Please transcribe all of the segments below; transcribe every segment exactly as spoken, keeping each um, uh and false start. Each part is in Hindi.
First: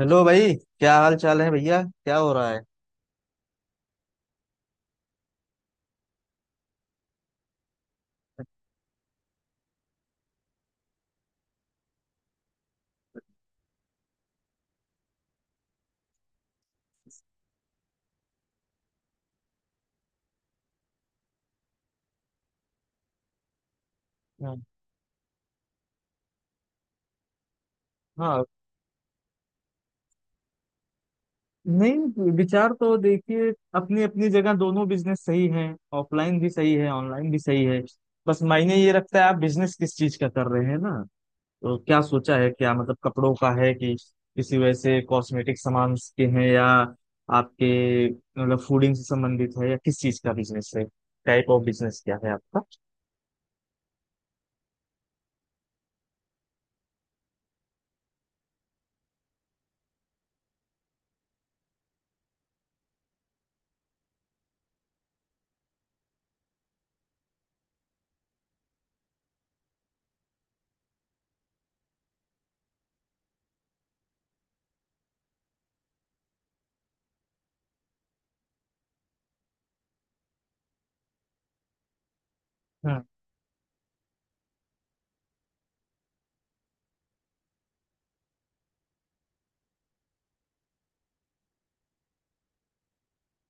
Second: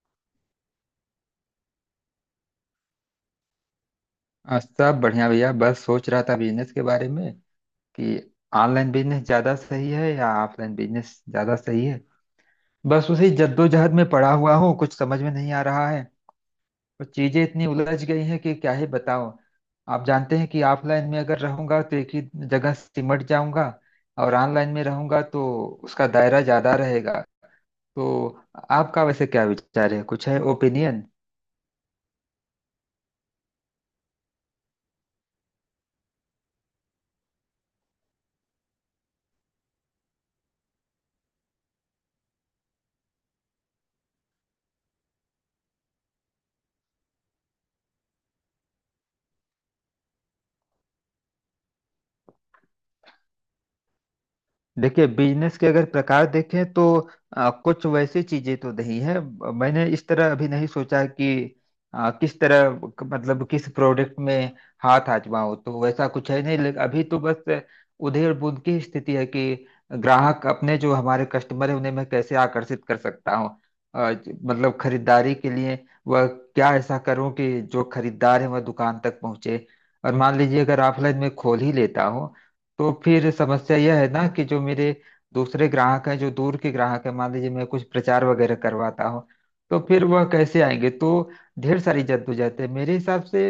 हेलो भाई। क्या हाल चाल है भैया, क्या हो रहा है? आ, सब बढ़िया भैया, बस सोच रहा था बिजनेस के बारे में कि ऑनलाइन बिजनेस ज्यादा सही है या ऑफलाइन बिजनेस ज्यादा सही है। बस उसी जद्दोजहद में पड़ा हुआ हूँ, कुछ समझ में नहीं आ रहा है। और चीजें इतनी उलझ गई हैं कि क्या ही बताओ। आप जानते हैं कि ऑफलाइन में अगर रहूंगा तो एक ही जगह सिमट जाऊंगा, और हाँ। ऑनलाइन में रहूंगा तो उसका दायरा ज्यादा रहेगा। तो हाँ, आपका वैसे क्या विचार है, कुछ है ओपिनियन? नहीं विचार तो देखिए, अपनी अपनी जगह दोनों बिजनेस सही हैं। ऑफलाइन भी सही है, ऑनलाइन भी सही है। बस मायने ये रखता है आप बिजनेस किस चीज का कर रहे हैं ना। तो क्या सोचा है, क्या मतलब कपड़ों का है कि किसी वैसे कॉस्मेटिक सामान के हैं, या आपके मतलब फूडिंग से संबंधित है, या किस चीज का बिजनेस है? टाइप ऑफ बिजनेस क्या है आपका? देखिए, बिजनेस के अगर प्रकार देखें तो आ, कुछ वैसी चीजें तो नहीं है। ब- मैंने इस तरह अभी नहीं सोचा कि आ, किस तरह क- मतलब किस प्रोडक्ट में हाथ आजमाऊं, तो वैसा कुछ है नहीं। लेकिन अभी तो बस उधेड़ बुन की स्थिति है कि ग्राहक अपने जो हमारे कस्टमर है उन्हें मैं कैसे आकर्षित कर सकता हूँ आ, ज- मतलब खरीदारी के लिए। वह क्या ऐसा करूं कि जो खरीदार है वह दुकान तक पहुंचे? और मान लीजिए अगर ऑफलाइन में खोल ही लेता हूँ, तो हाँ। फिर समस्या यह है ना कि जो मेरे दूसरे ग्राहक हैं, जो दूर के ग्राहक हैं, मान लीजिए मैं कुछ प्रचार वगैरह करवाता हूँ तो फिर वह कैसे आएंगे? तो ढेर सारी जद्दोजहद है। मेरे हिसाब से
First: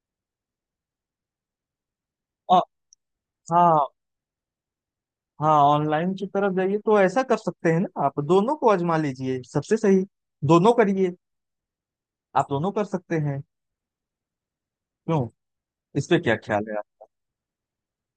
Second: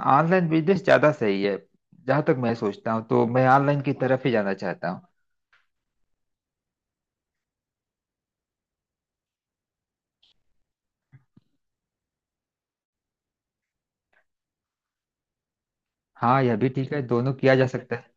ऑनलाइन बिजनेस ज्यादा सही है। जहां तक मैं और सोचता हूँ तो मैं ऑनलाइन हाँ। की तरफ ही जाना चाहता हूँ। हाँ, ऑनलाइन की तरफ जाइए तो ऐसा कर सकते हैं ना, आप दोनों को आजमा लीजिए, सबसे सही दोनों करिए। आप दोनों कर सकते हैं। क्यों? इस पे क्या हाँ, यह ख्याल भी है ठीक है, आप? दोनों किया जा सकता है।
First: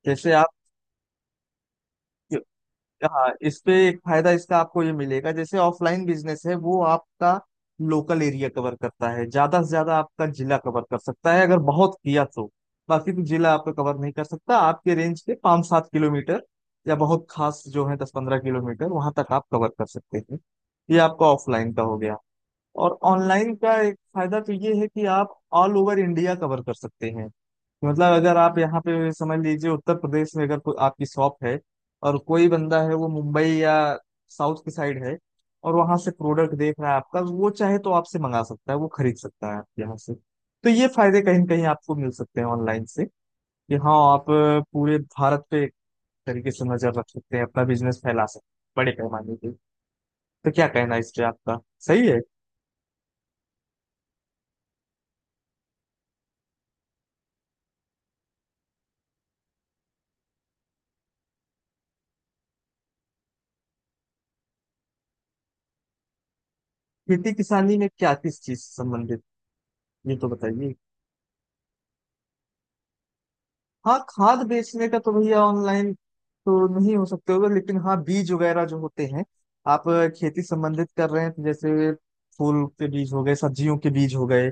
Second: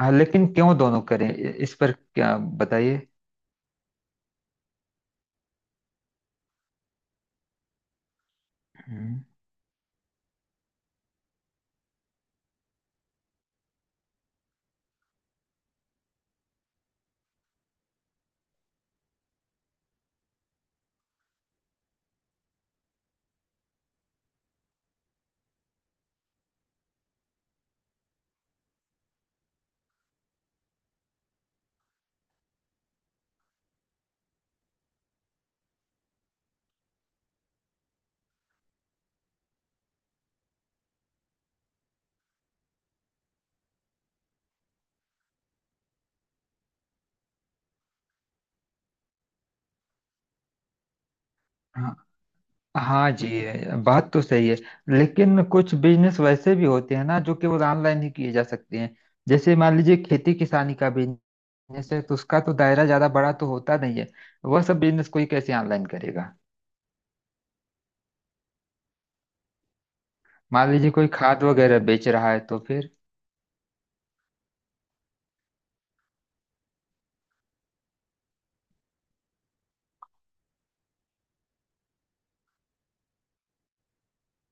हाँ, जैसे लेकिन आप, क्यों दोनों करें, इस पर क्या बताइए? हाँ, इस पे एक फायदा इसका आपको ये मिलेगा जैसे ऑफलाइन बिजनेस है वो आपका लोकल एरिया कवर करता हम्म। है, ज्यादा से ज्यादा आपका जिला कवर कर सकता है अगर बहुत किया तो। बाकी तो जिला आपका कवर नहीं कर सकता, आपके रेंज के पाँच सात किलोमीटर या बहुत खास जो है दस पंद्रह किलोमीटर वहां तक आप कवर कर सकते हैं। ये आपका ऑफलाइन का हो गया। और ऑनलाइन का एक फायदा तो ये है कि आप ऑल ओवर इंडिया कवर कर सकते हैं। मतलब अगर आप यहाँ पे समझ लीजिए, उत्तर प्रदेश में अगर कोई आपकी शॉप है और कोई बंदा है वो मुंबई या साउथ की साइड है, और वहां से प्रोडक्ट देख रहा है आपका, वो चाहे तो आपसे मंगा सकता है, वो खरीद सकता है आपके यहाँ से। तो ये फायदे कहीं ना कहीं आपको मिल सकते हैं ऑनलाइन से कि हाँ, आप अ, पूरे भारत पे एक तरीके से नजर रख सकते हैं, अपना बिजनेस फैला सकते हैं बड़े पैमाने पे। तो क्या कहना है इस पे आपका? सही है। हाँ जी। बात तो सही है, लेकिन कुछ बिजनेस वैसे भी होते हैं ना जो केवल ऑनलाइन ही किए जा सकते हैं। जैसे मान लीजिए खेती किसानी का बिजनेस है, तो उसका तो दायरा ज्यादा बड़ा तो होता नहीं है। वह सब बिजनेस कोई कैसे ऑनलाइन करेगा? खेती किसानी में क्या, किस चीज से संबंधित ये तो मान बताइए। लीजिए कोई खाद वगैरह बेच रहा है, तो फिर। हाँ, खाद बेचने का तो भैया ऑनलाइन तो नहीं हो सकते होगा, लेकिन हाँ बीज वगैरह जो होते हैं, आप अ, खेती संबंधित कर रहे हैं तो जैसे फूल के बीज हो गए, सब्जियों के बीज हो गए,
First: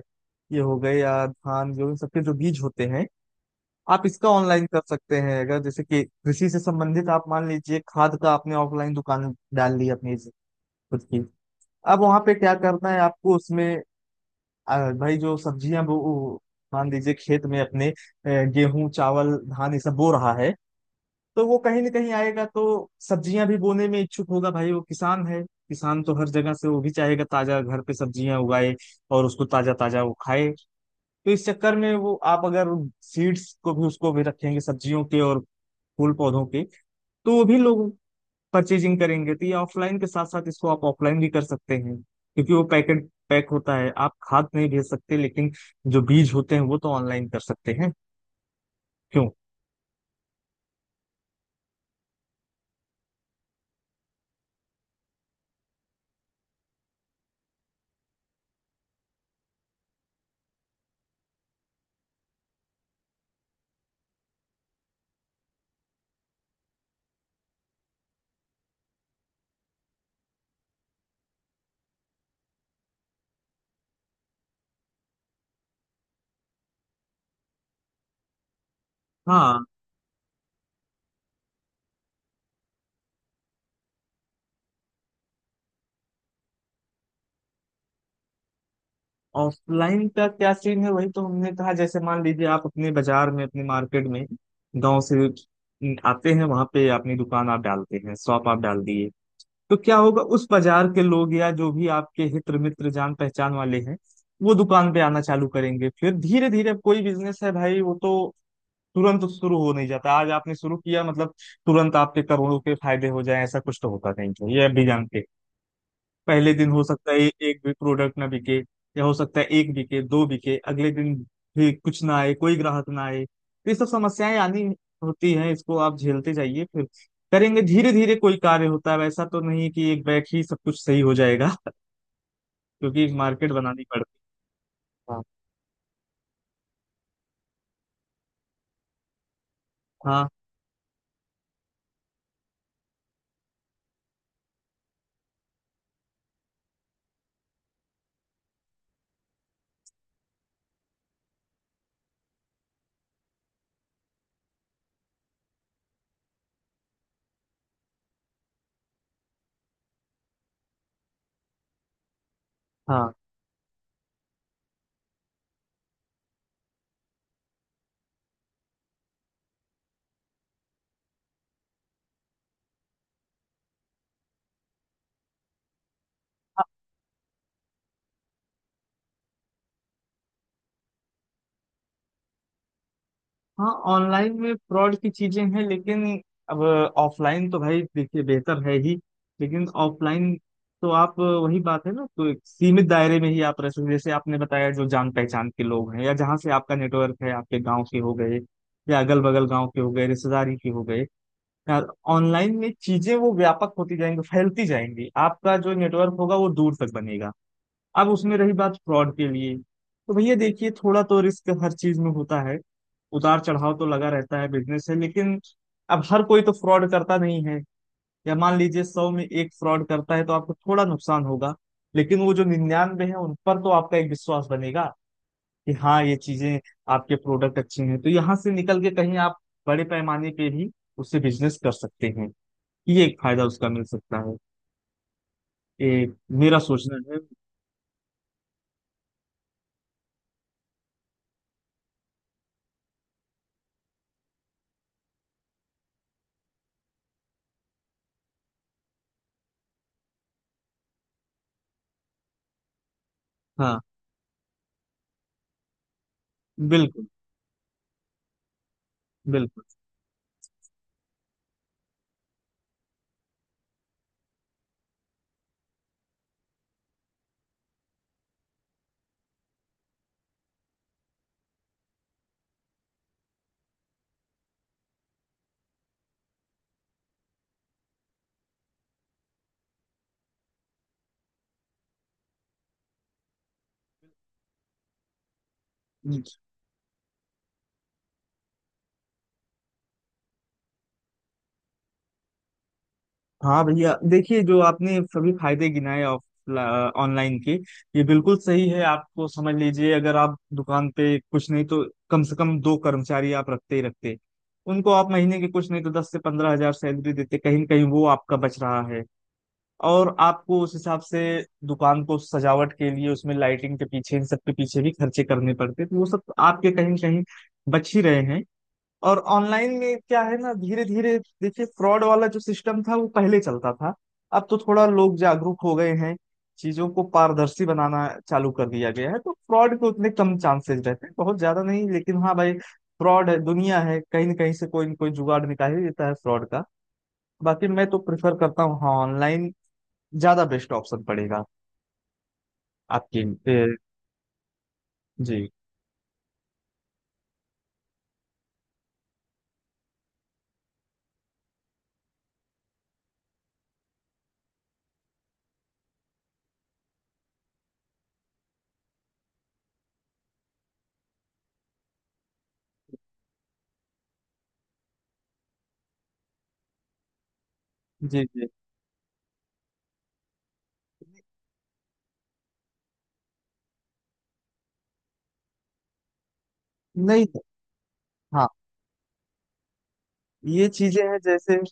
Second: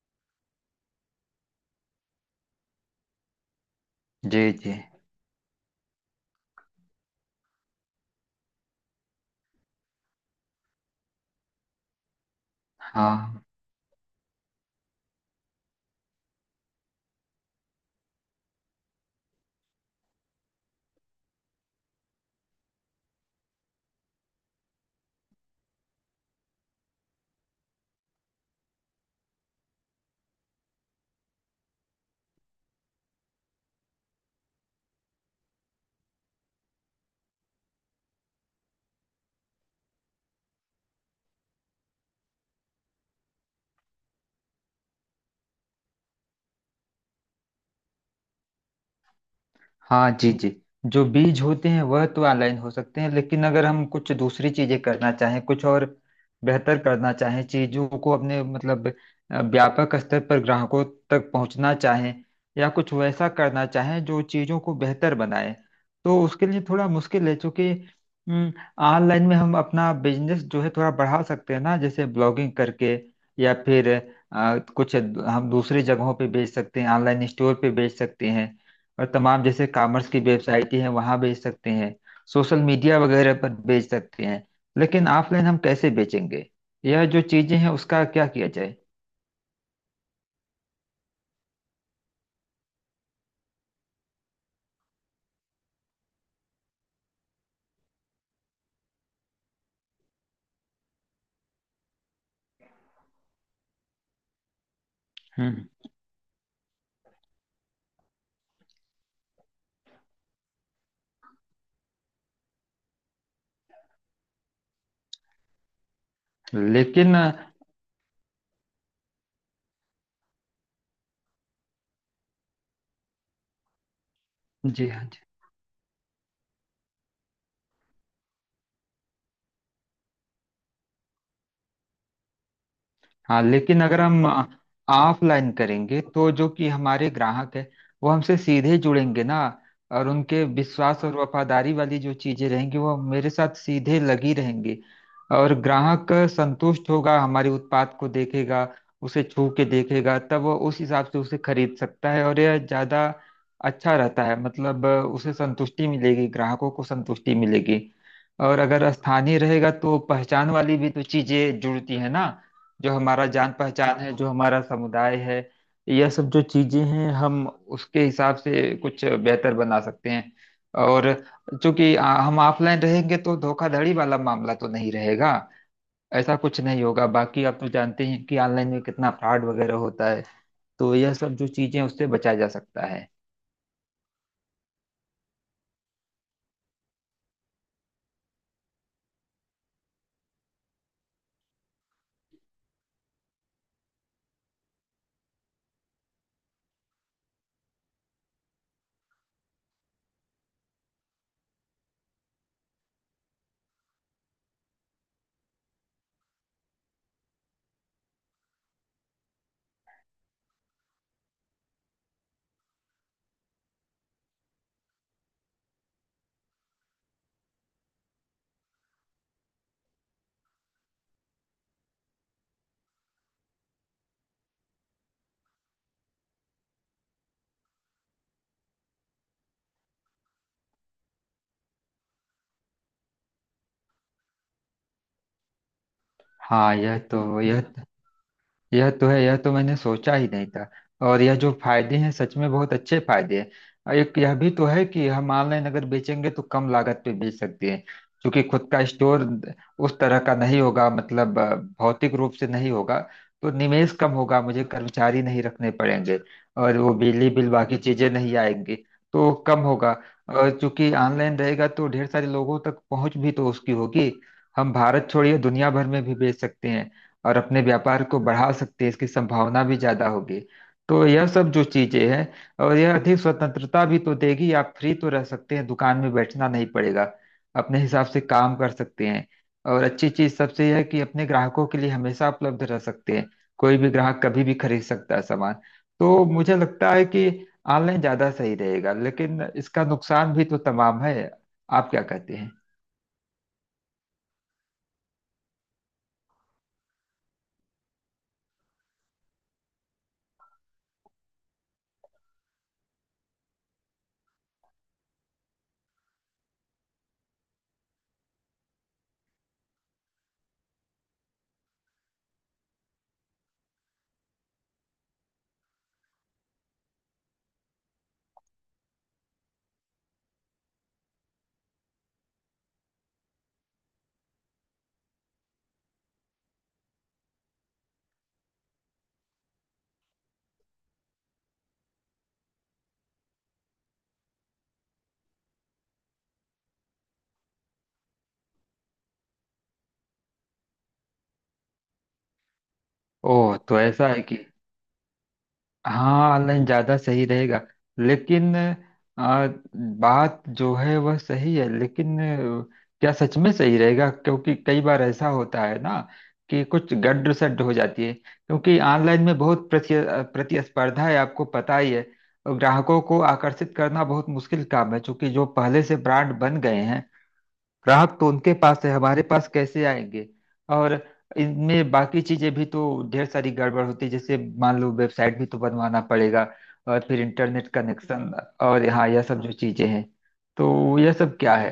ये हो गए, या धान, जो इन सबके जो बीज होते हैं आप इसका जी ऑनलाइन जी। कर सकते हैं। अगर जैसे कि कृषि से संबंधित आप मान लीजिए खाद का आपने ऑफलाइन दुकान डाल ली अपनी खुद की, अब वहां पे क्या करना है आपको हाँ। उसमें, आ, भाई जो सब्जियां वो वो मान लीजिए खेत में अपने अ, गेहूं चावल धान ये सब बो रहा है, तो वो कहीं ना कहीं आएगा, तो सब्जियां भी बोने में इच्छुक होगा। भाई वो किसान है, किसान तो हर जगह से वो भी चाहेगा ताजा घर पे सब्जियां उगाए और उसको ताजा ताजा वो खाए। तो इस चक्कर में वो आप अगर सीड्स को भी, उसको भी रखेंगे सब्जियों के और फूल पौधों के, तो वो भी लोग परचेजिंग करेंगे। तो ये ऑफलाइन के साथ साथ इसको आप ऑफलाइन भी कर सकते हैं क्योंकि वो पैकेट पैक होता है। आप खाद नहीं भेज सकते, लेकिन जो बीज होते हैं वो तो ऑनलाइन कर सकते हैं। क्यों? हाँ जी जी। जो बीज होते हैं वह तो ऑनलाइन हो सकते हैं, लेकिन अगर हम कुछ दूसरी चीजें करना चाहें, कुछ और बेहतर करना चाहें चीजों को, अपने मतलब अ, व्यापक स्तर पर ग्राहकों तक पहुंचना चाहें, या कुछ वैसा करना चाहें जो चीजों को बेहतर बनाए, तो उसके लिए थोड़ा मुश्किल है, क्योंकि हम्म, ऑनलाइन में हम अपना बिजनेस जो है थोड़ा बढ़ा सकते हैं ना, जैसे ब्लॉगिंग करके, या फिर अ, कुछ हम दूसरी जगहों पे बेच सकते हैं, ऑनलाइन स्टोर पे बेच सकते हैं, और तमाम हाँ। जैसे कॉमर्स की वेबसाइटें हैं वहां बेच सकते हैं, सोशल मीडिया वगैरह पर बेच सकते हैं। लेकिन ऑफलाइन हम कैसे बेचेंगे? यह जो चीजें हैं, उसका क्या किया जाए? ऑफलाइन का क्या सीन है, वही तो हमने कहा, जैसे मान लीजिए आप अपने बाजार में, अपने मार्केट में, गांव से आते हैं, वहां पे अपनी दुकान आप डालते हैं, शॉप आप डाल दिए, तो क्या होगा, उस बाजार के लोग या जो भी आपके हित्र मित्र जान पहचान वाले हैं वो दुकान पे आना चालू हम्म करेंगे। फिर धीरे धीरे, कोई बिजनेस है भाई वो तो तुरंत शुरू हो नहीं जाता। आज आपने शुरू किया मतलब तुरंत आपके करोड़ों के फायदे हो जाए, ऐसा कुछ तो होता नहीं है, ये भी जानते हैं। पहले दिन हो सकता लेकिन, है एक भी प्रोडक्ट ना बिके, या हो सकता है एक बिके दो बिके, अगले दिन भी कुछ ना आए, कोई ग्राहक ना आए। तो ये सब समस्याएं आनी जी हाँ, होती हैं, इसको आप झेलते जाइए, फिर करेंगे धीरे धीरे। कोई कार्य होता है वैसा तो नहीं कि एक बैग ही सब कुछ सही हो जाएगा क्योंकि हाँ, मार्केट लेकिन बनानी अगर पड़ती हम है। हाँ। ऑफलाइन करेंगे तो जो कि हमारे ग्राहक है, वो हमसे सीधे जुड़ेंगे ना, और हाँ। उनके विश्वास और वफादारी वाली जो चीजें रहेंगी वो मेरे साथ सीधे लगी रहेंगी। और ग्राहक संतुष्ट होगा, हमारे उत्पाद को देखेगा, उसे छू के देखेगा, तब वो उस हिसाब से उसे खरीद सकता है, और यह ज्यादा अच्छा रहता है। मतलब उसे संतुष्टि मिलेगी, ग्राहकों को संतुष्टि मिलेगी। और अगर स्थानीय रहेगा तो पहचान वाली भी तो चीजें जुड़ती है ना, जो हाँ। हमारा जान पहचान है, जो हमारा समुदाय है। यह सब जो चीजें हैं, हम उसके हिसाब से कुछ बेहतर बना सकते हैं। और चूंकि आ, हम ऑफलाइन रहेंगे तो धोखाधड़ी वाला मामला तो नहीं रहेगा, ऐसा कुछ नहीं होगा। बाकी आप तो जानते हैं कि ऑनलाइन में कितना फ्रॉड वगैरह होता है, तो यह सब जो चीजें हैं, उससे बचा जा सकता है। हाँ, ऑनलाइन में फ्रॉड की चीजें हैं लेकिन अब ऑफलाइन तो भाई देखिए बेहतर है ही, लेकिन ऑफलाइन तो आप, वही बात है ना, तो एक सीमित दायरे में ही आप रह सकते, जैसे आपने बताया जो जान पहचान के लोग हैं, या जहाँ से आपका नेटवर्क है, आपके गांव के हो गए या अगल बगल गांव के हो गए, रिश्तेदारी के हो गए यार। ऑनलाइन में चीजें वो व्यापक होती जाएंगी, फैलती जाएंगी, आपका जो नेटवर्क होगा वो दूर तक बनेगा। अब उसमें रही बात फ्रॉड के लिए, तो भैया देखिए, थोड़ा तो रिस्क हर चीज में होता है, उतार चढ़ाव तो लगा रहता है, बिजनेस है, लेकिन अब हर कोई तो फ्रॉड करता नहीं है। या मान लीजिए सौ में एक फ्रॉड करता है तो आपको थोड़ा नुकसान होगा, लेकिन वो जो निन्यानवे है उन पर तो आपका एक विश्वास बनेगा कि हाँ, ये चीजें, आपके प्रोडक्ट अच्छे हैं, तो यहाँ से निकल के कहीं आप बड़े पैमाने पे भी उससे बिजनेस कर सकते हैं। ये एक फायदा उसका मिल सकता है। ये मेरा हाँ, सोचना यह है। तो यह यह तो है, यह तो मैंने सोचा ही नहीं था। और यह जो फायदे हैं सच में बहुत अच्छे फायदे हैं। और एक यह भी तो है कि हम ऑनलाइन अगर बेचेंगे तो कम लागत पे बेच सकते हैं, क्योंकि खुद का स्टोर उस तरह का नहीं होगा, मतलब अ, भौतिक रूप से नहीं होगा, तो हाँ। निवेश कम होगा, मुझे कर्मचारी नहीं रखने पड़ेंगे, और वो बिल्कुल। बिजली बिल बाकी चीजें नहीं आएंगी, तो कम बिल्कुल। होगा। और चूंकि ऑनलाइन रहेगा तो ढेर सारे लोगों तक पहुंच भी तो उसकी होगी, हम भारत छोड़िए दुनिया भर में भी बेच सकते हैं, और अपने व्यापार को बढ़ा सकते हैं, इसकी संभावना भी ज्यादा होगी। तो यह सब जो चीजें हैं, और यह अधिक स्वतंत्रता भी तो देगी, आप फ्री तो रह सकते हैं, दुकान में बैठना नहीं पड़ेगा, अपने हिसाब से काम कर सकते हैं। और अच्छी चीज सबसे यह है कि अपने ग्राहकों के लिए हमेशा उपलब्ध रह सकते हैं, कोई भी ग्राहक कभी भी खरीद सकता है सामान। तो मुझे लगता है कि ऑनलाइन ज्यादा सही रहेगा, लेकिन इसका नुकसान भी तो तमाम है। आप क्या कहते हैं? हाँ भैया देखिए, जो आपने सभी फायदे गिनाए ऑफ ऑनलाइन के, ये बिल्कुल सही है। आपको समझ लीजिए, अगर आप दुकान पे, कुछ नहीं तो कम से कम दो कर्मचारी आप रखते ही रखते, उनको आप महीने के कुछ नहीं तो दस से पंद्रह हजार सैलरी देते, कहीं न कहीं वो आपका बच रहा है। और आपको उस हिसाब से दुकान को सजावट के लिए उसमें लाइटिंग के पीछे, इन सब के पीछे भी खर्चे करने पड़ते, तो वो सब आपके कहीं न कहीं बच ही रहे हैं। और ऑनलाइन में क्या है ना, धीरे धीरे देखिए, फ्रॉड वाला जो सिस्टम था वो पहले चलता था, अब तो थोड़ा लोग जागरूक हो गए हैं, चीजों को पारदर्शी बनाना चालू कर दिया गया है, तो फ्रॉड के उतने कम चांसेस रहते हैं। बहुत ज्यादा नहीं, लेकिन हाँ भाई, फ्रॉड है, दुनिया है, कहीं ना कहीं से कोई न कोई जुगाड़ निकाल ही देता है फ्रॉड का। बाकी मैं तो प्रेफर करता हूँ, हाँ, ऑनलाइन ज्यादा बेस्ट ऑप्शन पड़ेगा आपके। ओह, ए, तो ऐसा है कि जी। हाँ ऑनलाइन ज़्यादा सही रहेगा। लेकिन आ, बात जो है वह सही है, लेकिन आ, क्या सच में सही रहेगा? क्योंकि कई बार ऐसा होता है ना कि कुछ गड़ सड़ हो जाती है, क्योंकि ऑनलाइन में बहुत प्रति प्रतिस्पर्धा है, आपको पता ही है। और ग्राहकों को आकर्षित करना बहुत मुश्किल काम है, क्योंकि जो पहले से ब्रांड बन गए हैं, ग्राहक जी। तो जी। उनके पास है, हमारे पास कैसे आएंगे? और इनमें बाकी चीजें भी तो ढेर सारी गड़बड़ होती है, जैसे मान लो वेबसाइट भी तो बनवाना पड़ेगा, और फिर नहीं। इंटरनेट कनेक्शन, हाँ, और हाँ यह सब जो चीजें हैं, ये तो चीजें यह हैं, सब जैसे, क्या है?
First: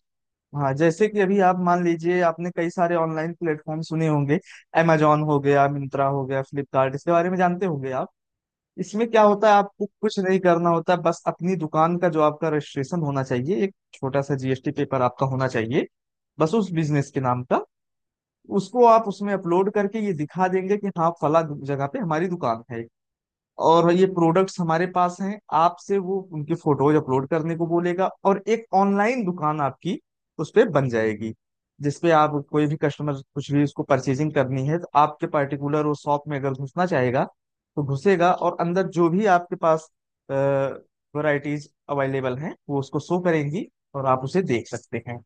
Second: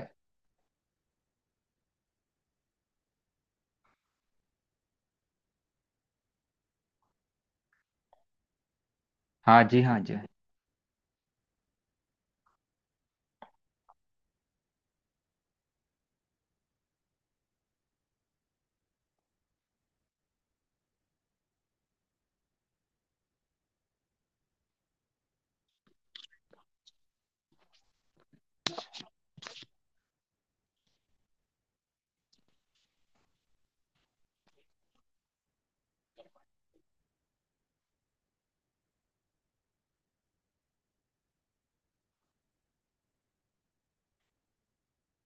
हाँ जैसे कि अभी आप मान लीजिए, आपने कई सारे ऑनलाइन प्लेटफॉर्म सुने होंगे, amazon हो गया, मिंत्रा हो गया, फ्लिपकार्ट, इसके बारे में जानते होंगे आप। इसमें क्या होता है, हाँ जी, आपको हाँ जी। कुछ नहीं करना होता, बस अपनी दुकान का जो आपका रजिस्ट्रेशन होना चाहिए, एक छोटा सा जीएसटी पेपर आपका होना चाहिए बस उस बिजनेस के नाम का। उसको आप उसमें अपलोड करके ये दिखा देंगे कि हाँ, फला जगह पे हमारी दुकान है और ये प्रोडक्ट्स हमारे पास हैं। आपसे वो उनके फोटोज अपलोड करने को बोलेगा और एक ऑनलाइन दुकान आपकी उस पे बन जाएगी, जिसपे आप, कोई भी कस्टमर कुछ भी उसको परचेजिंग करनी है तो आपके पर्टिकुलर वो शॉप में अगर घुसना चाहेगा तो घुसेगा, और अंदर जो भी आपके पास वैरायटीज अवेलेबल हैं वो उसको शो करेंगी, और आप उसे देख सकते हैं।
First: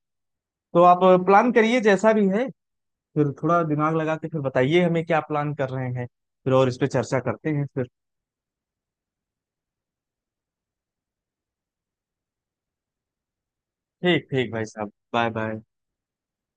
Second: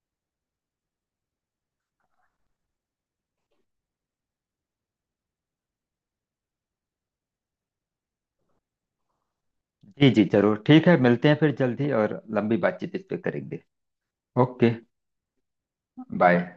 तो आप प्लान करिए जैसा भी है, फिर थोड़ा दिमाग लगा के फिर बताइए हमें क्या प्लान कर रहे हैं फिर, और इस पे चर्चा करते हैं फिर। जी जी, जरूर, ठीक है, मिलते हैं फिर जल्दी और लंबी बातचीत इस पे करेंगे। ठीक ठीक भाई ओके। साहब, बाय बाय। बाय।